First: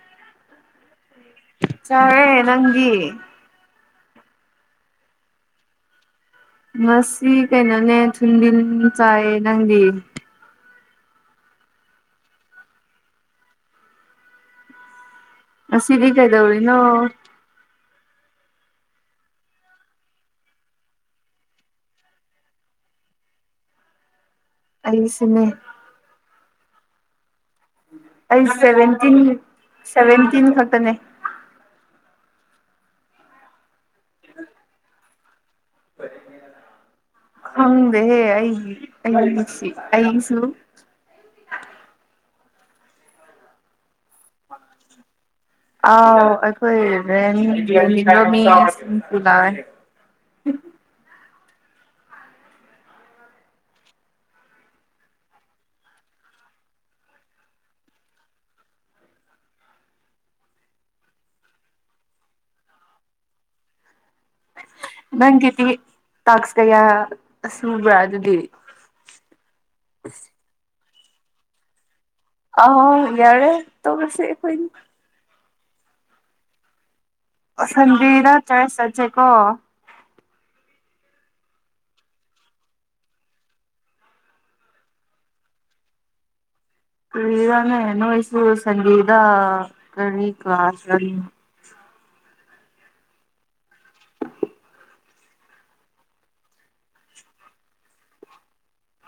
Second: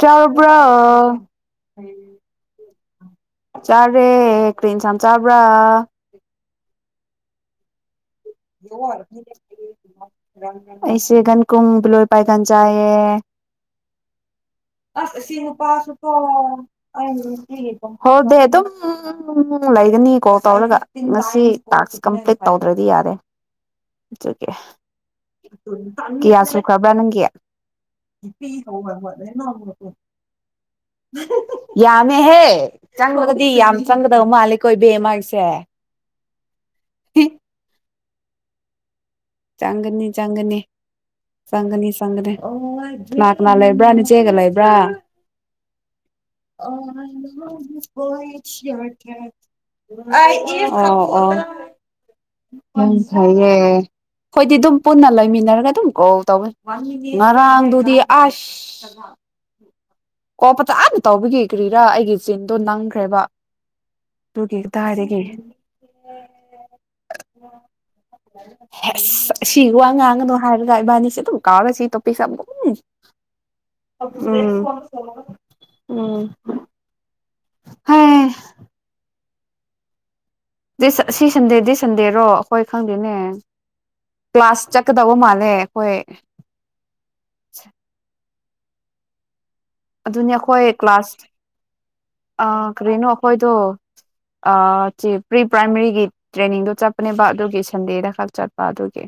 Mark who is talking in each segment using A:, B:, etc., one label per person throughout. A: ꯆꯥꯔꯕ꯭ꯔꯣ
B: ꯆꯥꯔꯦ ꯅꯪꯗꯤ
A: ꯆꯥ ꯔꯦ ꯀ꯭ꯔꯤ ꯏꯟꯁꯥꯡ ꯆꯥꯕ꯭ꯔꯥ
B: ꯉꯁꯤ ꯀꯩꯅꯣꯅꯦ [unintelligible] ꯆꯥꯏꯌꯦ ꯅꯪꯗꯤ
A: ꯑꯩꯁꯦꯒꯟ ꯀꯨꯝꯕ ꯂꯣꯏ ꯄꯥꯏꯒꯥꯟ ꯆꯥꯏꯌꯦ ꯁꯤ ꯅꯨꯄꯥ ꯁꯨꯄ
B: ꯉꯁꯤꯗꯤ
A: ꯇꯣ
B: ꯀꯩꯗꯧꯔꯤꯅꯣ
A: ꯑꯩꯅ ꯅꯨꯄꯤꯒꯤ ꯐꯝ ꯍꯣꯜ ꯗꯦ ꯑꯗꯨꯝ ꯂꯩꯒꯅꯤ ꯀꯣꯜ ꯇꯧꯔꯒ ꯉꯁꯤ ꯇꯥꯛꯁ ꯀꯝꯄ꯭ꯂꯤꯠ ꯇꯧꯗ꯭ꯔꯗꯤ ꯌꯥꯔꯦ ꯆꯠꯀꯦ ꯑꯦ
B: ꯑꯩꯁꯤꯅꯦ
A: ꯀꯌꯥꯁꯨ ꯈ꯭ꯔꯥꯕ꯭ꯔꯥ ꯅꯪꯒꯤ
B: ꯑꯩ ꯁꯚꯦꯟꯇꯤꯟ ꯁꯚꯦꯟꯇꯤꯟ ꯈꯛꯇꯅꯦ
A: [unintelligible] ꯌꯥꯝ ꯅꯦꯍꯦ ꯆꯪꯉꯒꯗꯤ ꯌꯥꯝ ꯆꯪꯒꯗꯕ ꯃꯥꯜꯂꯦꯀꯣ ꯏꯕꯦꯃꯥ ꯒꯤꯁꯦ
B: ꯍꯪ ꯂꯩꯍꯦ ꯑꯩ
A: ꯆꯪꯒꯅꯤ ꯆꯪꯒꯅꯤ ꯆꯪꯒꯅꯤ ꯆꯪꯒꯅꯤ ꯑꯣ ꯀꯅꯥꯀꯅꯥ ꯂꯩꯦꯕ꯭ꯔꯥꯅꯑꯦ ꯆꯦꯒ ꯂꯩꯕ꯭ꯔꯥ
B: ꯑꯥꯎ ꯑꯩꯈꯣꯏ ꯔꯦꯟ ꯂꯩꯃꯤꯟꯅꯕ ꯃꯤ ꯑꯅꯤꯁꯨ ꯂꯥꯛꯑꯦ
A: ꯑꯥꯎ ꯑꯥꯎ ꯎ ꯁꯌꯦ ꯑꯩꯈꯣꯏꯗꯤ ꯑꯗꯨꯝ ꯄꯨꯟꯅ ꯂꯩꯃꯤꯟꯅꯔꯒ ꯑꯗꯨꯝ ꯀꯣꯜ ꯇꯧꯋ ꯉꯔꯥꯡꯗꯨꯗꯤ ꯑꯁ ꯀꯣ ꯐꯆꯥ ꯑꯅ ꯇꯧꯕꯤꯒꯤ ꯀ꯭ꯔꯤꯔꯥ ꯑꯩꯒꯤ ꯆꯤꯟꯗꯣ ꯅꯪꯈ꯭ꯔꯦꯕ ꯑꯗꯨꯒꯤꯇ ꯀꯗꯏꯗꯒꯏ
B: ꯅꯪꯒꯤꯗꯤ ꯇꯥꯛꯁ ꯀꯌꯥ ꯁꯨꯕ꯭ꯔꯥ ꯑꯗꯨꯗꯤ
A: ꯁꯤ ꯋꯥ ꯉꯥꯡꯉꯅꯨ ꯍꯥꯏꯔꯒ ꯏꯕꯥꯅꯤ ꯁꯤꯗꯨꯝ ꯀꯥꯑꯣꯔꯁꯤ
B: ꯑ ꯌꯥꯔꯦ ꯇꯎꯔꯁꯦ ꯑꯩꯈꯣꯏꯗꯤ
A: ꯎꯝ ꯍꯩ
B: ꯁꯟꯗꯦꯗ ꯆꯨꯠꯆ ꯆꯠꯁꯦ ꯀꯉ
A: ꯁꯤ ꯁꯟꯗꯦꯗꯤ ꯁꯟꯗꯦꯔꯣ ꯑꯩꯈꯣꯏ ꯈꯪꯗꯦꯅꯦ ꯀ꯭ꯂꯥꯁ ꯆꯠꯀꯗꯧꯕ ꯃꯥꯜꯂꯦ ꯑꯩꯈꯣꯏ
B: ꯀꯔꯤꯔꯥꯅꯦ ꯁꯟꯗꯦꯗꯥ
A: ꯑꯗꯨꯅꯤ ꯑꯩꯈꯣꯏ ꯀ꯭ꯂꯥꯁ ꯀꯔꯤꯅꯣ ꯑꯩꯈꯣꯏꯗꯣ ꯆ ꯄ꯭ꯔꯤ ꯄ꯭ꯔꯥꯏꯃꯥꯔꯤꯒꯤ ꯇ꯭ꯔꯦꯅꯤꯡꯗꯣ ꯆꯠꯄꯅꯦꯕ ꯑꯗꯨꯒꯤ ꯁꯟꯗꯦꯗ ꯈꯛ ꯆꯠꯄ ꯑꯗꯨꯒꯤ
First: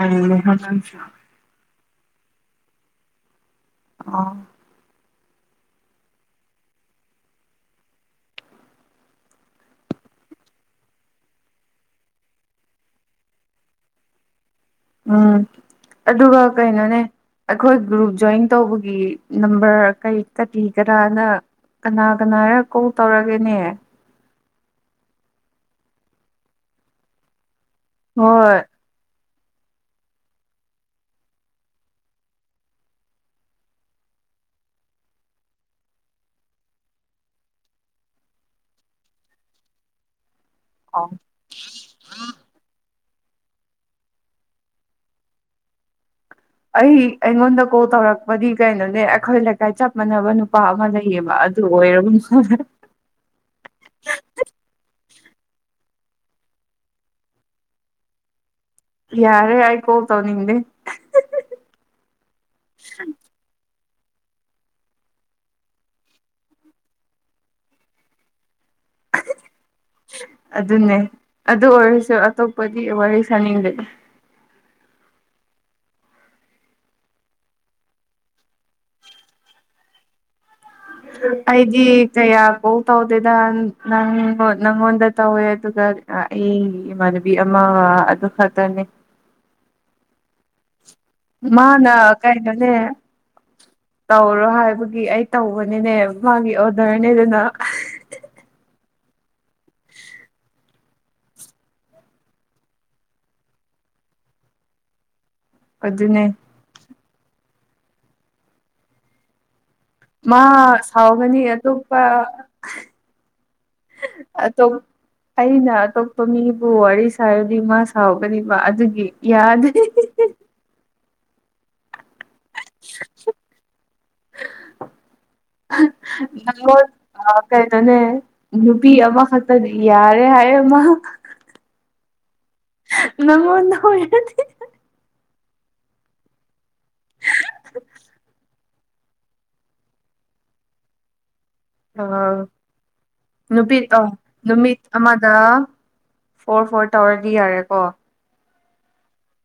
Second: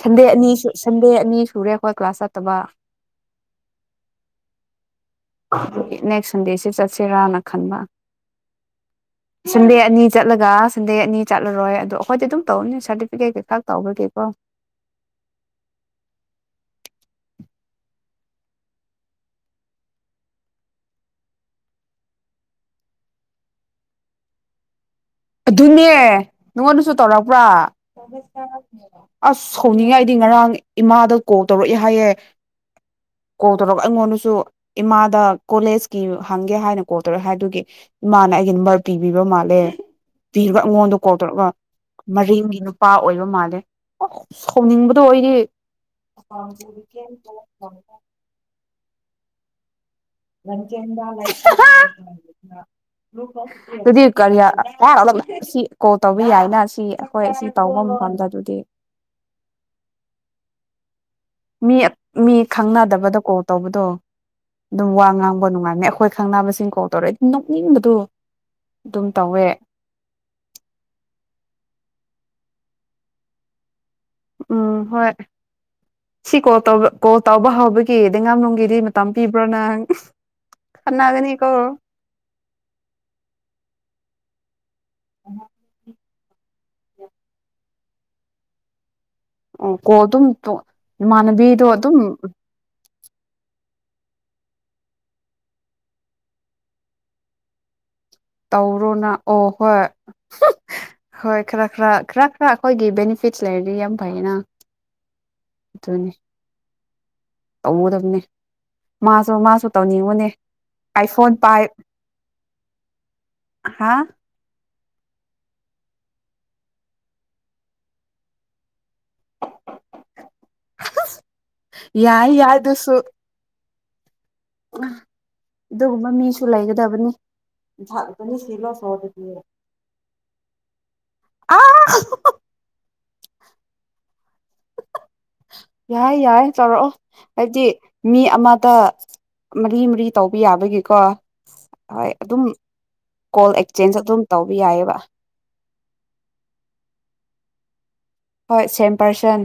A: ꯁꯟꯗꯦ ꯑꯅꯤ ꯁ ꯁꯟꯗꯦ ꯑꯅꯤ ꯁꯨꯔꯦ ꯈꯣ ꯀ꯭ꯂꯥꯁ ꯆꯠꯇꯕ
B: ꯑ
A: ꯅꯦꯛꯁ ꯁꯟꯗꯦꯁꯤ ꯆꯠꯁꯤꯔꯥꯅ ꯈꯟꯕ ꯁꯟꯗꯦ ꯑꯅꯤ ꯆꯠꯂꯒ ꯁꯟꯗꯦ ꯑꯅꯤ ꯆꯠꯂꯔꯣꯏ ꯑꯗꯣ ꯑꯩꯈꯣꯏꯗꯤ ꯑꯗꯨꯝ ꯇꯧꯔꯅꯤ ꯁꯥꯔꯇꯤꯐꯤꯀꯦꯠ ꯈꯛꯀꯤ ꯇꯧꯕꯕꯒꯦꯀꯣ
B: ꯎꯝ ꯑꯗꯨꯒ ꯀꯩꯅꯣꯅꯦ ꯑꯩꯈꯣꯏ ꯒ꯭ꯔꯨꯞ ꯖꯣꯏꯟ ꯇꯧꯕꯒꯤ ꯅꯝꯕꯔ ꯀꯔꯤ ꯀꯔꯤ ꯀꯔꯥꯅ ꯀꯅꯥ ꯀꯅꯥꯔ ꯀꯣꯜ ꯇꯧꯔꯒꯦꯅꯦ
A: ꯑꯗꯨꯅꯦ ꯅꯉꯣꯟꯗꯁꯨ ꯇꯧꯔꯛꯄ꯭ꯔꯥ
B: ꯍꯣꯏ
A: [unintelligible] ꯑꯁ ꯍꯧꯅꯤꯡꯉꯦ ꯑꯩꯗꯤ ꯉꯔꯥꯡ ꯏꯃꯥꯗ ꯀꯣꯜ ꯇꯧꯔꯛꯏꯦ ꯍꯥꯏꯌꯦ ꯀꯣꯜ ꯇꯧꯔꯒ ꯑꯩꯉꯣꯟꯗꯁꯨ ꯏꯃꯥꯗ ꯀꯣꯂꯦꯖꯀꯤ ꯍꯪꯒꯦ ꯍꯥꯏꯅ ꯀꯣꯜ ꯇꯧꯔꯛꯑꯦ ꯍꯥꯏꯗꯨꯒꯤ ꯏꯃꯥꯅ ꯑꯩꯒꯤ ꯅꯝꯕꯔ ꯄꯤꯕꯤꯕ ꯃꯥꯜꯂꯦ ꯄꯤꯔꯒ ꯑꯩꯉꯣꯟꯗ ꯀꯣꯜ ꯇꯧꯔꯒ ꯃꯔꯤꯡꯒꯤ ꯅꯨꯄꯥ ꯑꯣꯏꯕ ꯃꯥꯜꯂꯦ ꯁꯥꯎꯅꯤꯡꯕꯗꯣ ꯑꯩꯗꯤ
B: ꯑꯩ ꯑꯩꯉꯣꯟꯗ ꯀꯣꯜ ꯇꯧꯔꯛꯄꯗꯤ ꯀꯩꯅꯣꯅꯦ ꯑꯩꯈꯣꯏ ꯂꯩꯀꯥꯏ ꯆꯄ ꯑꯣꯏꯔꯕꯅꯤꯅ
A: [unintelligible] ꯀꯣꯜ ꯇꯧꯕꯤ ꯌꯥꯏꯅ ꯁꯤ ꯑꯩꯈꯣꯏ ꯑꯁꯤ ꯇꯧꯕ ꯃꯇꯝꯗ ꯑꯗꯨꯗꯤ
B: ꯌꯥꯔꯦ ꯑꯩ ꯀꯑꯣꯜ ꯇꯧꯅꯤꯪꯗꯦ
A: ꯃꯤ ꯃꯤ ꯈꯪꯅꯗꯕꯗꯣ ꯀꯣꯜ ꯇꯧꯕꯗꯣ꯫ ꯑꯗꯨꯝ ꯋꯥ ꯉꯥꯡꯕ ꯅꯨꯡꯉꯥꯏꯅꯤ ꯑꯩꯈꯣꯏ ꯈꯪꯅꯕꯁꯤꯡ ꯀꯣꯜ ꯇꯧꯔꯛꯦ ꯅꯣꯛꯅꯤꯡꯕꯗꯣ ꯑꯗꯨꯝ ꯇꯧꯋꯦ
B: ꯑꯗꯨꯅꯦ ꯑꯗꯨ ꯑꯣꯏꯔꯁꯨ ꯇꯞꯗꯤ ꯋꯥꯔꯤꯁꯅꯤꯡꯗ
A: ꯎꯝ ꯍꯣꯏ ꯁꯤ ꯀꯣꯜ ꯇ ꯀꯣꯜ ꯇꯧꯕ ꯍꯥꯎꯕꯒꯤꯗꯩꯉꯥꯝꯂꯅꯨꯡꯝꯒꯤꯗꯤ ꯃꯇꯝ ꯄꯤꯕ꯭ꯔꯣ ꯅꯪ ꯈꯠꯅꯒꯅꯤꯀꯣ
B: ꯑꯩꯗꯤ ꯀꯌꯥ ꯀꯧ ꯇꯧꯗꯦꯗ ꯅꯪ ꯅꯪꯉꯣꯟꯗ ꯇꯧꯋꯦ ꯑꯗꯨꯒ ꯑꯩ ꯏꯃꯥꯟꯅꯕꯤ ꯑꯃ ꯑꯗꯨ ꯈꯛꯇꯅꯦ
A: ꯑꯣ ꯀꯣꯗꯨꯝ ꯇ
B: ꯃꯥꯅ ꯀꯥꯏ ꯅꯅꯦ ꯇꯧꯔꯣ ꯍꯥꯏꯕꯒꯤ ꯑꯩ ꯇꯧꯕꯅꯤꯅꯦ ꯃꯥꯒꯤ ꯑꯣꯗꯔꯅꯦꯗꯅ
A: ꯀꯧꯔꯣꯅꯥ ꯑꯣ ꯍꯣꯏ ꯍꯣꯏ ꯈꯔ ꯈꯔ ꯈꯔ ꯈꯔ ꯑꯩꯈꯣꯏꯒꯤ ꯕꯦꯅꯤꯐꯤꯠꯁ ꯂꯩꯔꯗꯤ ꯌꯥꯝ ꯐꯩꯌꯦꯅ
B: ꯑꯗꯨ ꯑꯗꯨꯅꯦ
A: ꯇꯧ ꯇꯝꯅꯤ ꯃꯥꯁꯣ ꯃꯥꯁ
B: ꯃꯥ ꯁꯥꯎꯒꯅꯤ ꯑꯇꯣꯞꯄꯞ
A: ꯍꯥ
B: ꯑꯩꯅ ꯑꯇꯣꯞꯄ ꯃꯤꯕꯨ ꯋꯥꯔꯤ ꯁꯥꯔꯗꯤ ꯃꯥ ꯁꯥꯎꯒꯅꯤꯕ ꯑꯗꯨꯒꯤ ꯌꯥꯗꯦ
A: ꯌꯥꯏ ꯌꯥꯏ ꯑꯗꯨꯁꯨ ꯑꯗꯨꯒꯨꯝꯕ ꯃꯤꯁꯨ
B: ꯅꯉꯣꯟ
A: ꯂꯩꯒꯗꯕꯅꯤ
B: ꯀꯩꯗꯧꯅꯦ ꯅꯨꯄꯤ ꯑꯃꯈꯛꯇ ꯌꯥꯔꯦ ꯍꯥꯏꯌꯦꯃ
A: ꯑꯥ
B: ꯅꯪꯣꯟ ꯍꯗꯤ
A: ꯌꯥꯏ ꯌꯥꯏ ꯆꯥꯎꯧꯔꯛꯑꯣ ꯍꯥꯏꯕꯗꯤ ꯃꯤ ꯑꯃꯗ ꯃꯔꯤ ꯃꯔꯤ ꯇꯧꯕ ꯌꯥꯕꯒꯤꯀꯣ ꯍꯣꯏ ꯑꯗꯨꯝ ꯀꯣꯜ
B: ꯅꯨꯄꯤꯠ
A: ꯑꯦꯛꯆꯦꯟꯖ
B: ꯑ
A: ꯑꯗꯨꯝ ꯇꯧꯕ
B: ꯅꯨꯃꯤꯠ
A: ꯌꯥꯏꯑꯕ
B: ꯑꯃꯗ ꯐꯣꯔ ꯐꯣꯔ ꯇꯧꯔꯗꯤ ꯌꯥꯔꯦ ꯑ
A: ꯍꯣꯏ ꯁꯦꯝ ꯄꯔꯁꯟ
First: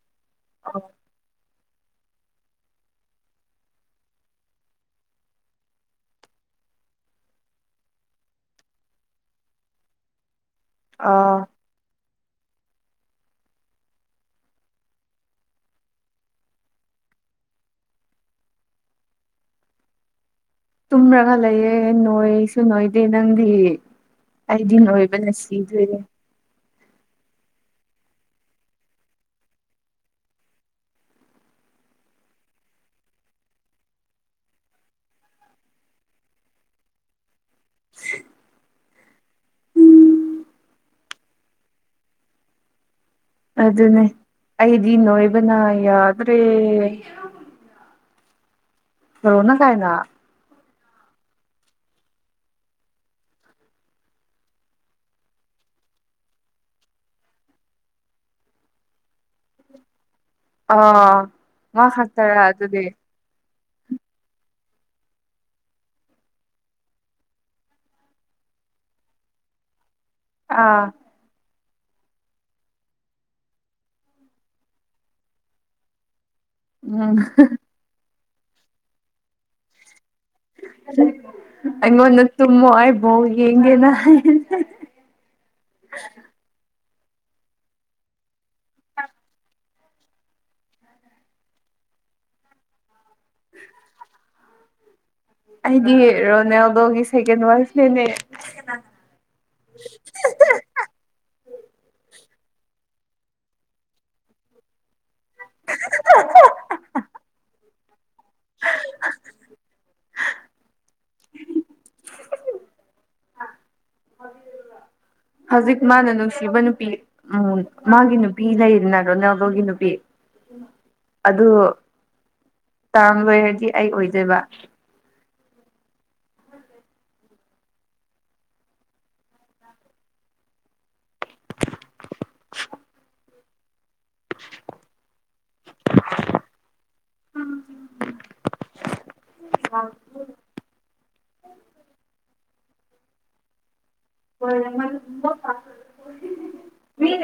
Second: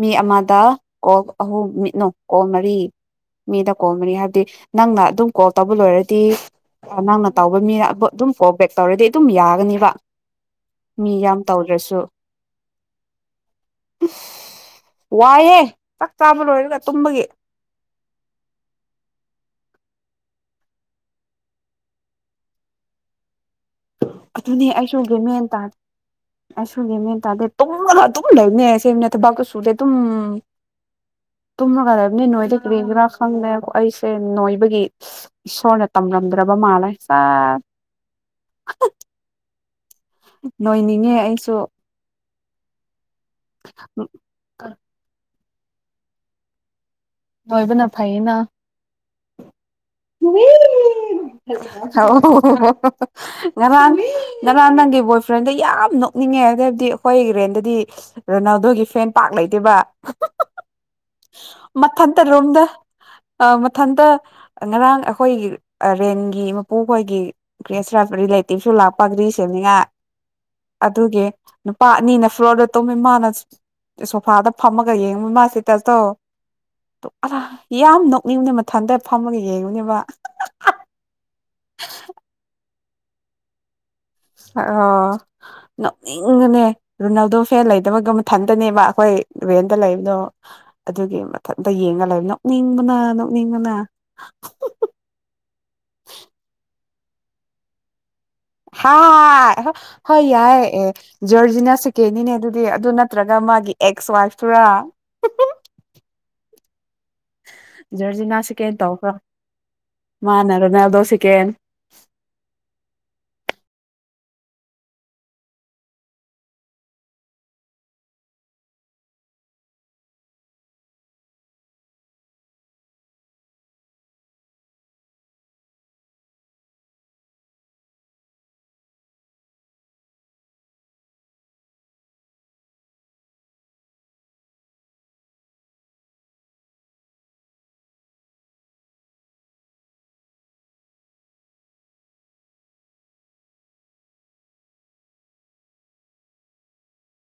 A: ꯃꯤ ꯑꯃꯗ ꯀꯣꯛꯜ ꯑꯍꯨꯝ ꯃꯤꯠꯅꯣ ꯀꯣꯜ ꯃꯔꯤ ꯃꯤꯗ ꯀꯣꯜ ꯃꯔꯤ ꯍꯥꯏꯕꯗꯤ ꯅꯪꯅ ꯑꯗꯨꯝ ꯀꯣꯜ ꯇꯧꯕ ꯂꯣꯏꯔꯗꯤ ꯅꯪꯅ ꯇꯧꯕ ꯃꯤꯅ ꯑꯗꯨꯝ ꯀꯣꯜ ꯕꯦꯛ ꯇꯧꯔꯗꯤ ꯑꯗꯨꯝ ꯌꯥꯒꯅꯤꯕ ꯃꯤ
B: ꯑ
A: ꯌꯥꯝ ꯇꯧꯗ꯭ꯔꯁꯨ ꯋꯥꯏꯍꯦ ꯆꯥꯛ ꯆꯥꯕ ꯂꯣꯏꯔꯒ ꯇꯨꯝꯕꯒꯤ
B: ꯇꯨꯝꯔꯒ ꯂꯩꯌꯦꯦ ꯅꯣꯏꯁꯨ ꯅꯣꯏꯗꯦ ꯅꯪꯗꯤ ꯑꯩꯗꯤ ꯅ ꯑꯣꯏꯕꯅ ꯁꯤꯗꯣꯏꯔꯦ
A: ꯑꯩ ꯁꯨꯅꯦꯦ ꯃꯦꯟ ꯇꯥꯗꯦ ꯇꯨꯝꯃꯒ ꯇꯨꯝꯃ ꯂꯩꯕꯅꯦꯁꯦꯅꯦ ꯊꯕꯥꯛꯇꯨ ꯁꯨꯔꯦ ꯑꯗꯨꯨꯝ ꯇꯨꯝꯃꯒ ꯂꯩꯕꯅꯤ ꯅꯣꯏꯗ ꯀꯔꯤꯗꯔꯥ ꯈꯪꯗꯦ ꯑꯩꯁꯦ ꯅꯣꯏꯕꯒꯤ ꯏꯁꯣꯔꯅ ꯇꯝꯂꯝꯝꯗ꯭ꯔꯕ ꯃꯥꯜꯂꯦ ꯆ ꯍ ꯅꯣꯏꯅꯤꯡꯉꯦ ꯑꯩꯁꯨ
B: ꯑꯗꯨꯅꯦ ꯑꯩꯗꯤ ꯅꯣꯣꯏ ꯑꯗꯨꯅ ꯌꯥꯗ꯭ꯔꯦ
A: ꯂꯣꯏꯕꯅ ꯐꯩꯌꯦꯅ
B: [unintelligible]
A: ꯑꯣ ꯉꯔꯥꯡ ꯉꯔꯥꯡ ꯅꯪꯒꯤ ꯕꯣꯏꯐ꯭ꯔꯦꯟꯗꯣ ꯌꯥꯝ ꯅꯣꯛꯅꯤꯡꯉꯦ ꯑꯗꯩꯩꯗꯤ ꯑꯩꯈꯣꯏꯒꯤ ꯔꯦꯟꯗꯗꯤ ꯔꯣꯅꯥꯜꯗꯣꯒꯤ ꯐꯦꯟ ꯄꯥꯛ ꯂꯩꯇꯦꯕ
B: ꯑꯥ ꯃꯥ
A: ꯃꯊꯟꯇ
B: ꯈꯛꯇꯔꯥ
A: ꯔꯣꯝꯗ
B: ꯑꯗꯨꯗꯤ
A: ꯑ ꯃꯊꯟꯇ ꯉꯔꯥꯡ ꯑꯩꯈꯣꯏꯒꯤ ꯑ ꯔꯦꯟꯒꯤ ꯃꯄꯨꯈꯣꯏꯒꯤ ꯒ꯭ꯔꯦꯁ ꯔꯥꯛ ꯔꯤꯂꯦꯇꯤꯞꯁꯨ ꯂꯥꯛꯄ ꯑꯗꯨꯒꯤ ꯁꯦꯝꯅꯤꯉꯥꯏ
B: ꯑꯥ
A: ꯑꯗꯨꯒꯤ ꯅꯨꯄꯥ ꯑꯅꯤꯅ ꯐ꯭ꯂꯣꯔꯗ ꯇꯨꯝꯃꯦ ꯃꯥꯅ ꯁꯣꯐꯥꯗ ꯐꯝꯃꯒ ꯌꯦꯡꯉꯨ ꯃꯥ ꯏꯁꯇꯦꯇꯁ ꯇꯣ꯫ ꯇꯣ
B: ꯎꯝ
A: ꯑ ꯌꯥꯝ ꯅꯣꯛ ꯃꯤ ꯌꯨꯝꯗ ꯃꯊꯟꯇ ꯐꯝꯃꯒ ꯌꯦꯡꯉꯨꯅꯦꯕ
B: ꯑꯗꯨ ꯑꯩꯉꯣꯟꯗ ꯇꯨꯝꯃꯣ ꯍꯥꯏ ꯕꯣꯜ ꯌꯦꯡꯒꯦꯅ
A: ꯑꯣ ꯅꯣꯛꯅꯤꯡꯕꯅꯦ ꯔꯨꯅꯥꯜꯗꯣ ꯐꯦꯟ ꯂꯩꯇꯕꯒ ꯃꯊꯟꯗꯅꯦꯕ ꯑꯩꯈꯣꯏ ꯔꯦꯟꯗ ꯂꯩꯕꯗꯣ ꯑꯗꯨꯒꯤ ꯃꯊꯟꯇ ꯌꯦꯡꯉ ꯂꯩꯕꯅꯣ ꯅꯣꯛꯅꯤꯡꯕꯅ ꯃꯤꯉꯣꯅ
B: [unintelligible] ꯋꯥꯏꯁꯅꯦꯃꯦ
A: ꯍ ꯍꯣꯏ ꯌꯥꯏꯑꯦ ꯖꯣꯔ ꯁꯤꯅ ꯁꯦꯀꯦꯟꯅꯤꯅꯦ ꯑꯗꯨꯗꯤ ꯑꯗꯨ ꯅꯠꯇ꯭ꯔꯒ ꯃꯒꯤ ꯑꯦꯛꯁ ꯋꯥꯏꯐꯇꯨꯔꯥ꯫
B: [unintelligible]
A: ꯖꯔꯖꯤꯅꯥ ꯁꯦꯀꯦꯟ ꯇꯧꯕ꯭ꯔꯣ꯫ ꯃꯥꯅ ꯔꯣꯅꯥꯜꯗꯣ ꯁꯦꯀꯦꯟ
B: ꯑ ꯍꯧꯖꯤꯛ ꯃꯥꯅ ꯅꯨꯡꯁꯤꯕ ꯅꯨꯄꯤ ꯎꯝ ꯃꯥꯒꯤ ꯅꯨꯄꯤ ꯂꯩꯗꯅ ꯔꯣꯅꯥꯜꯗꯣꯒꯤ ꯅꯨꯄꯤ ꯑꯗꯨ ꯇꯥꯔ꯭ꯃ ꯂꯣꯏꯔꯗꯤ ꯑꯩ ꯑꯣꯏꯗꯣꯏꯕ꯫ [inaudible] [unintelligible] [unintelligible]